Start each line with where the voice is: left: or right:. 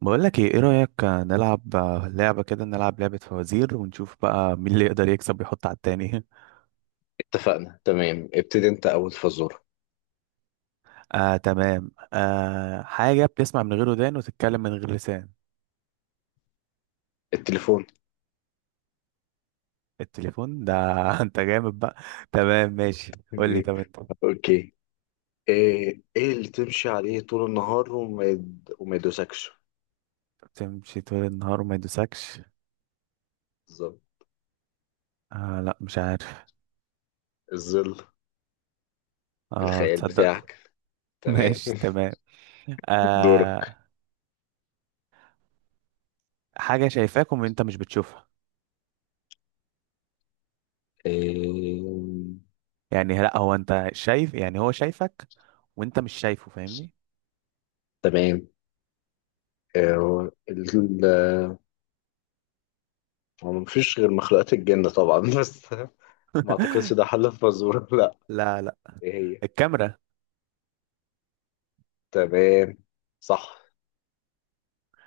right: بقول لك ايه ايه رأيك نلعب لعبة كده. نلعب لعبة فوازير ونشوف بقى مين اللي يقدر يكسب ويحط على التاني.
left: اتفقنا، تمام. ابتدي انت اول فزورة.
right: تمام. آه، حاجة بتسمع من غير ودان وتتكلم من غير لسان.
left: التليفون.
right: التليفون ده. انت جامد بقى. تمام ماشي، قول لي. طب انت
left: اوكي. ايه اللي تمشي عليه طول النهار وما يدوسكش؟
right: بتمشي طول النهار وما يدوسكش.
left: بالظبط.
right: آه لا مش عارف.
left: الظل.
right: اه
left: الخيال
right: تصدق.
left: بتاعك. تمام.
right: ماشي تمام.
left: دورك.
right: آه، حاجة شايفاك وانت مش بتشوفها.
left: إيه،
right: يعني لا، هو انت شايف، يعني هو شايفك وانت مش شايفه، فاهمني؟
left: تمام. إيه، ال... هو مفيش غير مخلوقات الجن طبعا بس ما اعتقدش ده حل الفزورة. لا.
right: لا لا.
left: ايه هي؟
right: الكاميرا.
left: تمام. صح.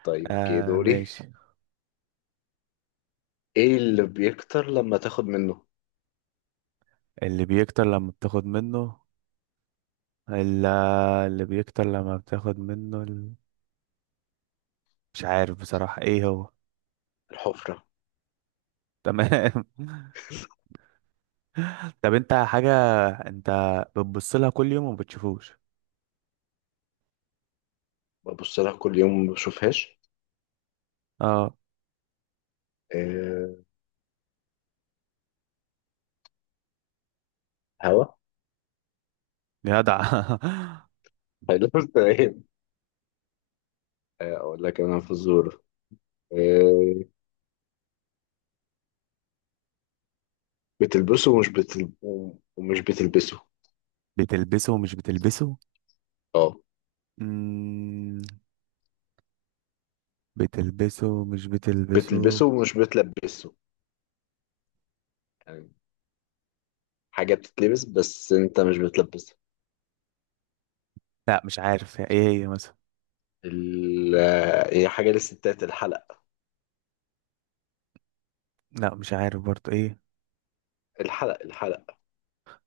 left: طيب، اوكي،
right: آه
left: دوري.
right: ماشي.
left: ايه اللي بيكتر لما تاخد منه؟
right: اللي بيكتر لما بتاخد منه. اللي, اللي بيكتر لما بتاخد منه ال... مش عارف بصراحة ايه هو.
left: الحفرة.
right: تمام. طب انت حاجة، انت بتبص لها كل يوم وما بتشوفوش.
left: ببص لها كل يوم ما بشوفهاش.
right: اه
left: أه. هوا.
right: جدع.
left: هيلف. تمام. آه، اقول لك انا فزوره. أه. بتلبسه ومش بتلبسه.
right: بتلبسه ومش بتلبسه.
left: اه،
right: مم... بتلبسه ومش بتلبسه.
left: بتلبسه ومش بتلبسه؟ يعني حاجه بتتلبس بس انت مش بتلبسها.
right: لا مش عارف ايه هي مثلا.
left: ال... آه، هي حاجه للستات، الحلق.
right: لا مش عارف برضه ايه.
left: الحلق، الحلق.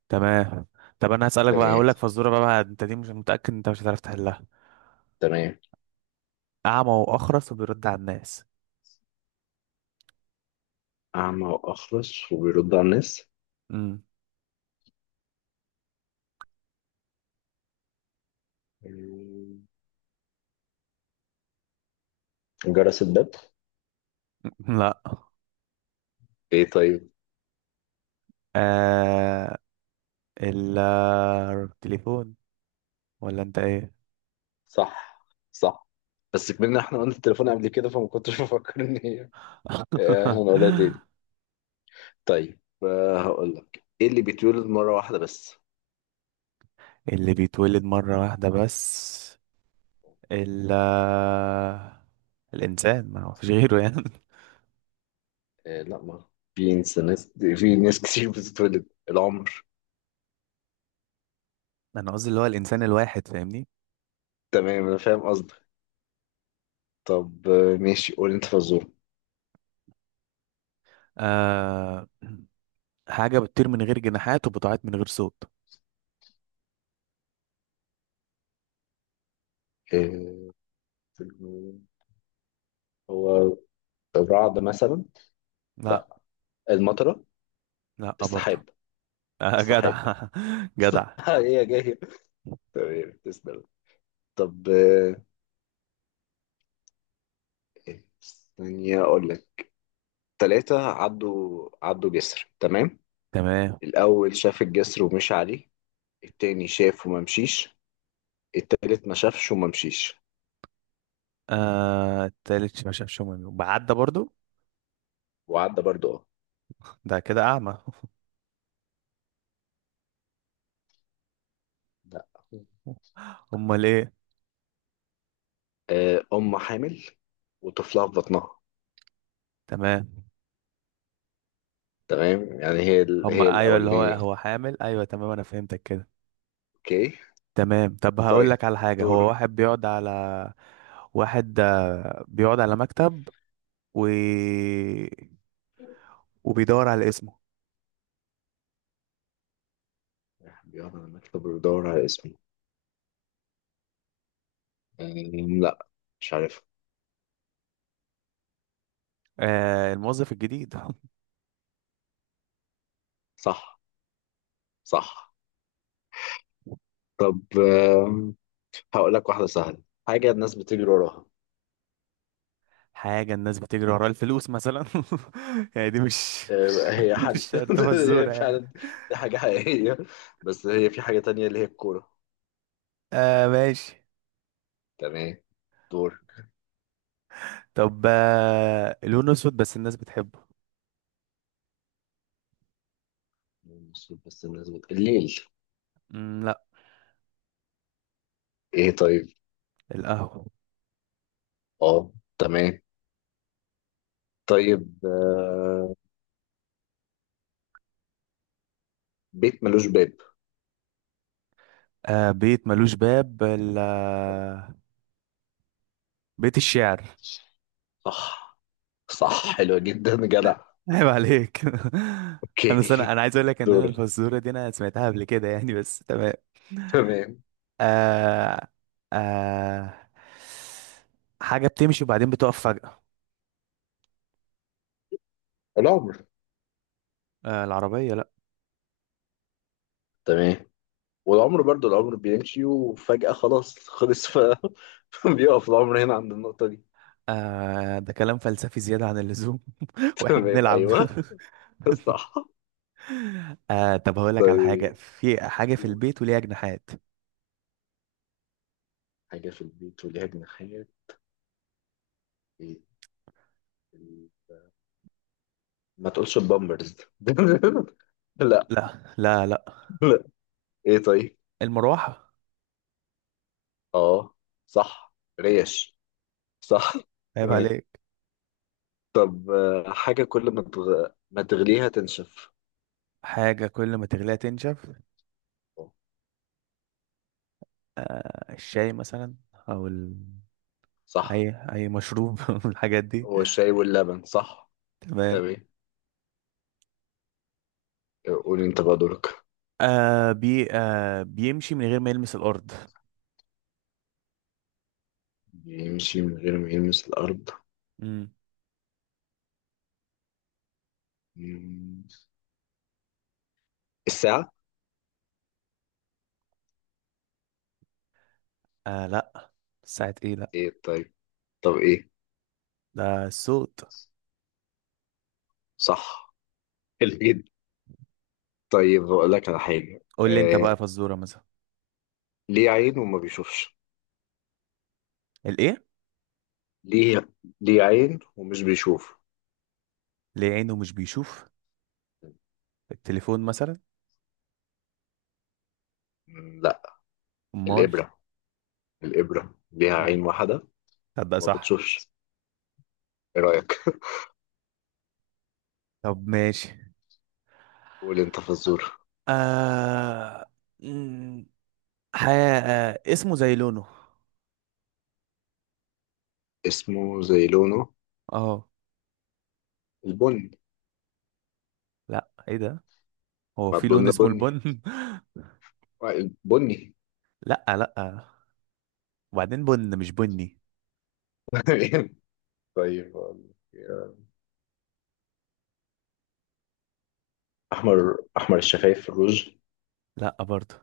right: تمام. طب انا هسألك بقى،
left: تمام،
right: هقول لك فزورة بقى، انت دي مش متأكد انت مش هتعرف تحلها.
left: تمام.
right: أعمى وأخرس وبيرد على الناس.
left: اعمى واخرس وبيرد على الناس؟
right: مم.
left: آه، جرس الباب.
right: لا.
left: ايه طيب؟
right: آه ال- التليفون. ولا أنت إيه؟
left: صح، صح. بس كمان احنا قلنا التليفون قبل كده، فما كنتش بفكر ان هي. آه، هنقولها تاني. طيب، هقول لك ايه اللي بيتولد مرة واحدة بس؟
right: اللي بيتولد مرة واحدة بس. ال الإنسان، ما هو فيش غيره يعني.
left: آه، لا مرة في ناس كتير بتتولد العمر.
right: أنا قصدي اللي هو الإنسان الواحد، فاهمني؟
left: تمام، انا فاهم قصدك. طب، ماشي، قول انت فزورة.
right: آه، حاجة بتطير من غير جناحات وبتعيط من غير صوت.
left: آه، هو الرعد مثلا؟
right: لا.
left: لا. المطرة.
right: لا برضو.
left: السحاب.
right: آه
left: السحاب.
right: جدع،
left: السحاب،
right: جدع.
left: هي جاية. تمام، تسلم. طب، إيه؟ ثانية أقول لك. تلاتة عدوا جسر، تمام.
right: تمام.
left: الأول شاف الجسر ومشي عليه. التاني شاف وما مشيش. التالت ما شافش وما مشيش.
right: آه التالت ما شافش امي وبعدى برضو.
left: وعدى برضه، اه.
right: ده كده اعمى.
left: لا.
right: امال ايه؟
left: آه، أم حامل وطفلها في بطنها.
right: تمام.
left: تمام، يعني هي
right: هما ايوه، اللي هو
left: الأولانية.
right: هو حامل، ايوه تمام انا فهمتك كده.
left: أوكي.
right: تمام. طب هقول
left: طيب،
right: لك على حاجه، هو
left: دور.
right: واحد بيقعد على، واحد بيقعد على مكتب و... وبيدور على اسمه.
left: بيقعد على المكتب ويدور على اسمه. لا، مش عارف.
right: آه الموظف الجديد.
left: صح، صح. طب، آم، هقول لك واحدة سهلة. حاجة الناس بتجري وراها؟
right: حاجة الناس بتجري ورا الفلوس مثلا. يعني دي مش،
left: آه، هي
right: مش
left: حل.
right: شرط
left: هي
right: فزورة يعني.
left: فعلا. دي حاجة حقيقية. بس هي في حاجة تانية اللي هي الكورة.
right: آه ماشي.
left: تمام، دور.
right: طب آه، لونه اسود بس الناس بتحبه.
left: المفروض بس الناس الليل.
right: لا.
left: ايه طيب؟
right: القهوة.
left: اه، تمام. طيب، بيت ملوش باب.
right: آه بيت ملوش باب. بيت الشعر.
left: صح، صح، حلوة جدا، جدع.
right: عيب عليك. انا سنة،
left: اوكي،
right: انا عايز اقول لك ان انا
left: دور،
right: الفزورة دي انا سمعتها قبل كده يعني، بس تمام.
left: تمام.
right: آه آه حاجة بتمشي وبعدين بتقف فجأة.
left: العمر.
right: آه العربية. لا.
left: تمام. والعمر برضو العمر بيمشي وفجأة خلاص خلص بيقف العمر هنا عند النقطة دي.
right: آه، ده كلام فلسفي زيادة عن اللزوم، واحنا
left: تمام،
right: بنلعب.
left: ايوه، صح.
right: آه طب هقول لك على حاجة،
left: طيب،
right: في حاجة في
left: قول.
right: البيت وليها جناحات.
left: حاجة في البيت وليها جناحات؟ ايه ال- ما تقولش البامبرز. لا،
right: لا لا لا.
left: لا، ايه طيب؟
right: المروحة.
left: اه، صح. ريش. صح.
right: عيب
left: تمام.
right: عليك.
left: طب، حاجة كل ما تغليها تنشف؟
right: حاجة كل ما تغليها تنشف.
left: آه،
right: آه الشاي مثلا، أو ال...
left: صح.
right: أي أي مشروب، من الحاجات دي.
left: هو الشاي واللبن، صح.
right: تمام.
left: تمام. قول انت بقى دورك.
right: آه بي آه بيمشي من غير ما يلمس الأرض.
left: يمشي من غير ما يلمس الأرض؟
right: مم.
left: مم. الساعة.
right: آه لا. ساعة إيه، لا.
left: ايه طيب؟ طب، ايه؟
right: ده الصوت.
left: صح. الإيد. طيب، بقول لك على حاجة.
right: قول لي أنت بقى فزورة مثلا.
left: ليه عين وما بيشوفش؟
right: الإيه؟
left: ليه ليه عين ومش بيشوف؟
right: ليه عينه مش بيشوف؟ التليفون مثلا.
left: لا.
right: امال.
left: الإبرة. الإبرة ليها
right: مم.
left: عين واحدة،
right: تصدق
left: وما
right: صح.
left: بتشوفش. إيه رأيك؟
right: طب ماشي.
left: قول أنت فزور.
right: آه... مم، حياة. آه... اسمه زي لونه.
left: اسمه زي لونه؟
right: اه.
left: البني.
right: لا ايه ده، هو
left: ما
right: في
left: البن
right: لون اسمه
left: بني.
right: البن؟
left: آه، بني.
right: لا لا. وبعدين بن مش بني.
left: طيب. أحمر الشفايف في الروج.
right: لا برضه.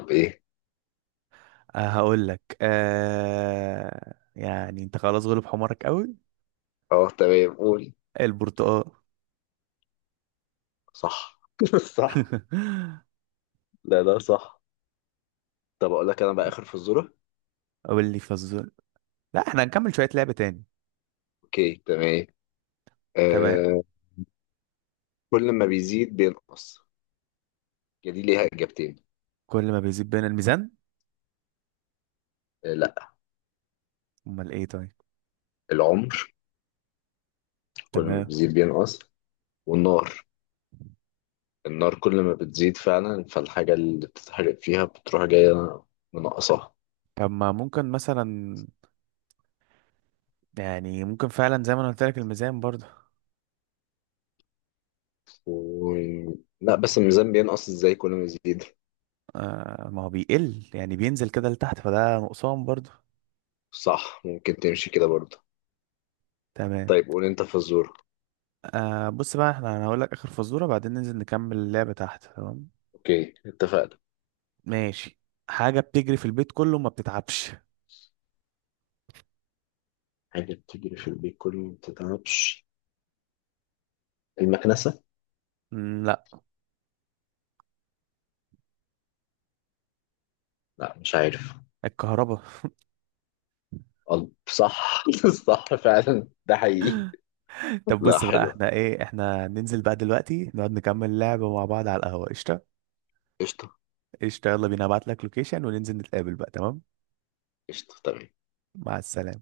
left: طب، إيه؟
right: أه هقول لك، أه يعني انت خلاص غلب حمارك قوي.
left: أه، تمام، قول.
right: البرتقال.
left: صح. صح. لا، لا، صح. طب، أقول لك أنا بقى آخر فزورة.
right: قول لي فزول. لا احنا هنكمل شوية لعبة تاني.
left: أوكي، تمام.
right: تمام.
left: آه. كل ما بيزيد بينقص. هي دي ليها إجابتين.
right: كل ما بيزيد بين الميزان.
left: آه، لا.
right: امال ايه طيب.
left: العمر. كل ما
right: تمام.
left: بيزيد بينقص. والنار. النار كل ما بتزيد فعلا فالحاجة اللي بتتحرق فيها بتروح جاية منقصاها.
right: طب ما ممكن مثلا، يعني ممكن فعلا زي ما انا قلت لك الميزان برضه.
left: و... لا، بس الميزان بينقص ازاي كل ما يزيد؟
right: آه ما هو بيقل يعني، بينزل كده لتحت، فده نقصان برضه.
left: صح، ممكن تمشي كده برضه.
right: تمام.
left: طيب، قول انت فزورة.
right: آه بص بقى احنا، انا هقول لك اخر فزوره بعدين ننزل نكمل اللعبه تحت تمام؟
left: اوكي، اتفقنا.
right: ماشي. حاجه بتجري في البيت كله ما بتتعبش.
left: حاجة بتجري في البيت كل ما بتتعبش؟ المكنسة.
right: لا.
left: لا، مش عارف.
right: الكهرباء.
left: قلب، صح. صح، فعلا ده حقيقي.
right: طب
left: لا،
right: بص بقى
left: حلوة.
right: احنا ايه، احنا ننزل بقى دلوقتي نقعد نكمل اللعبة مع بعض على القهوة، قشطة؟
left: قشطة.
right: قشطة يلا بينا، ابعت لك لوكيشن وننزل نتقابل بقى تمام.
left: قشطة، تمام.
right: مع السلامة.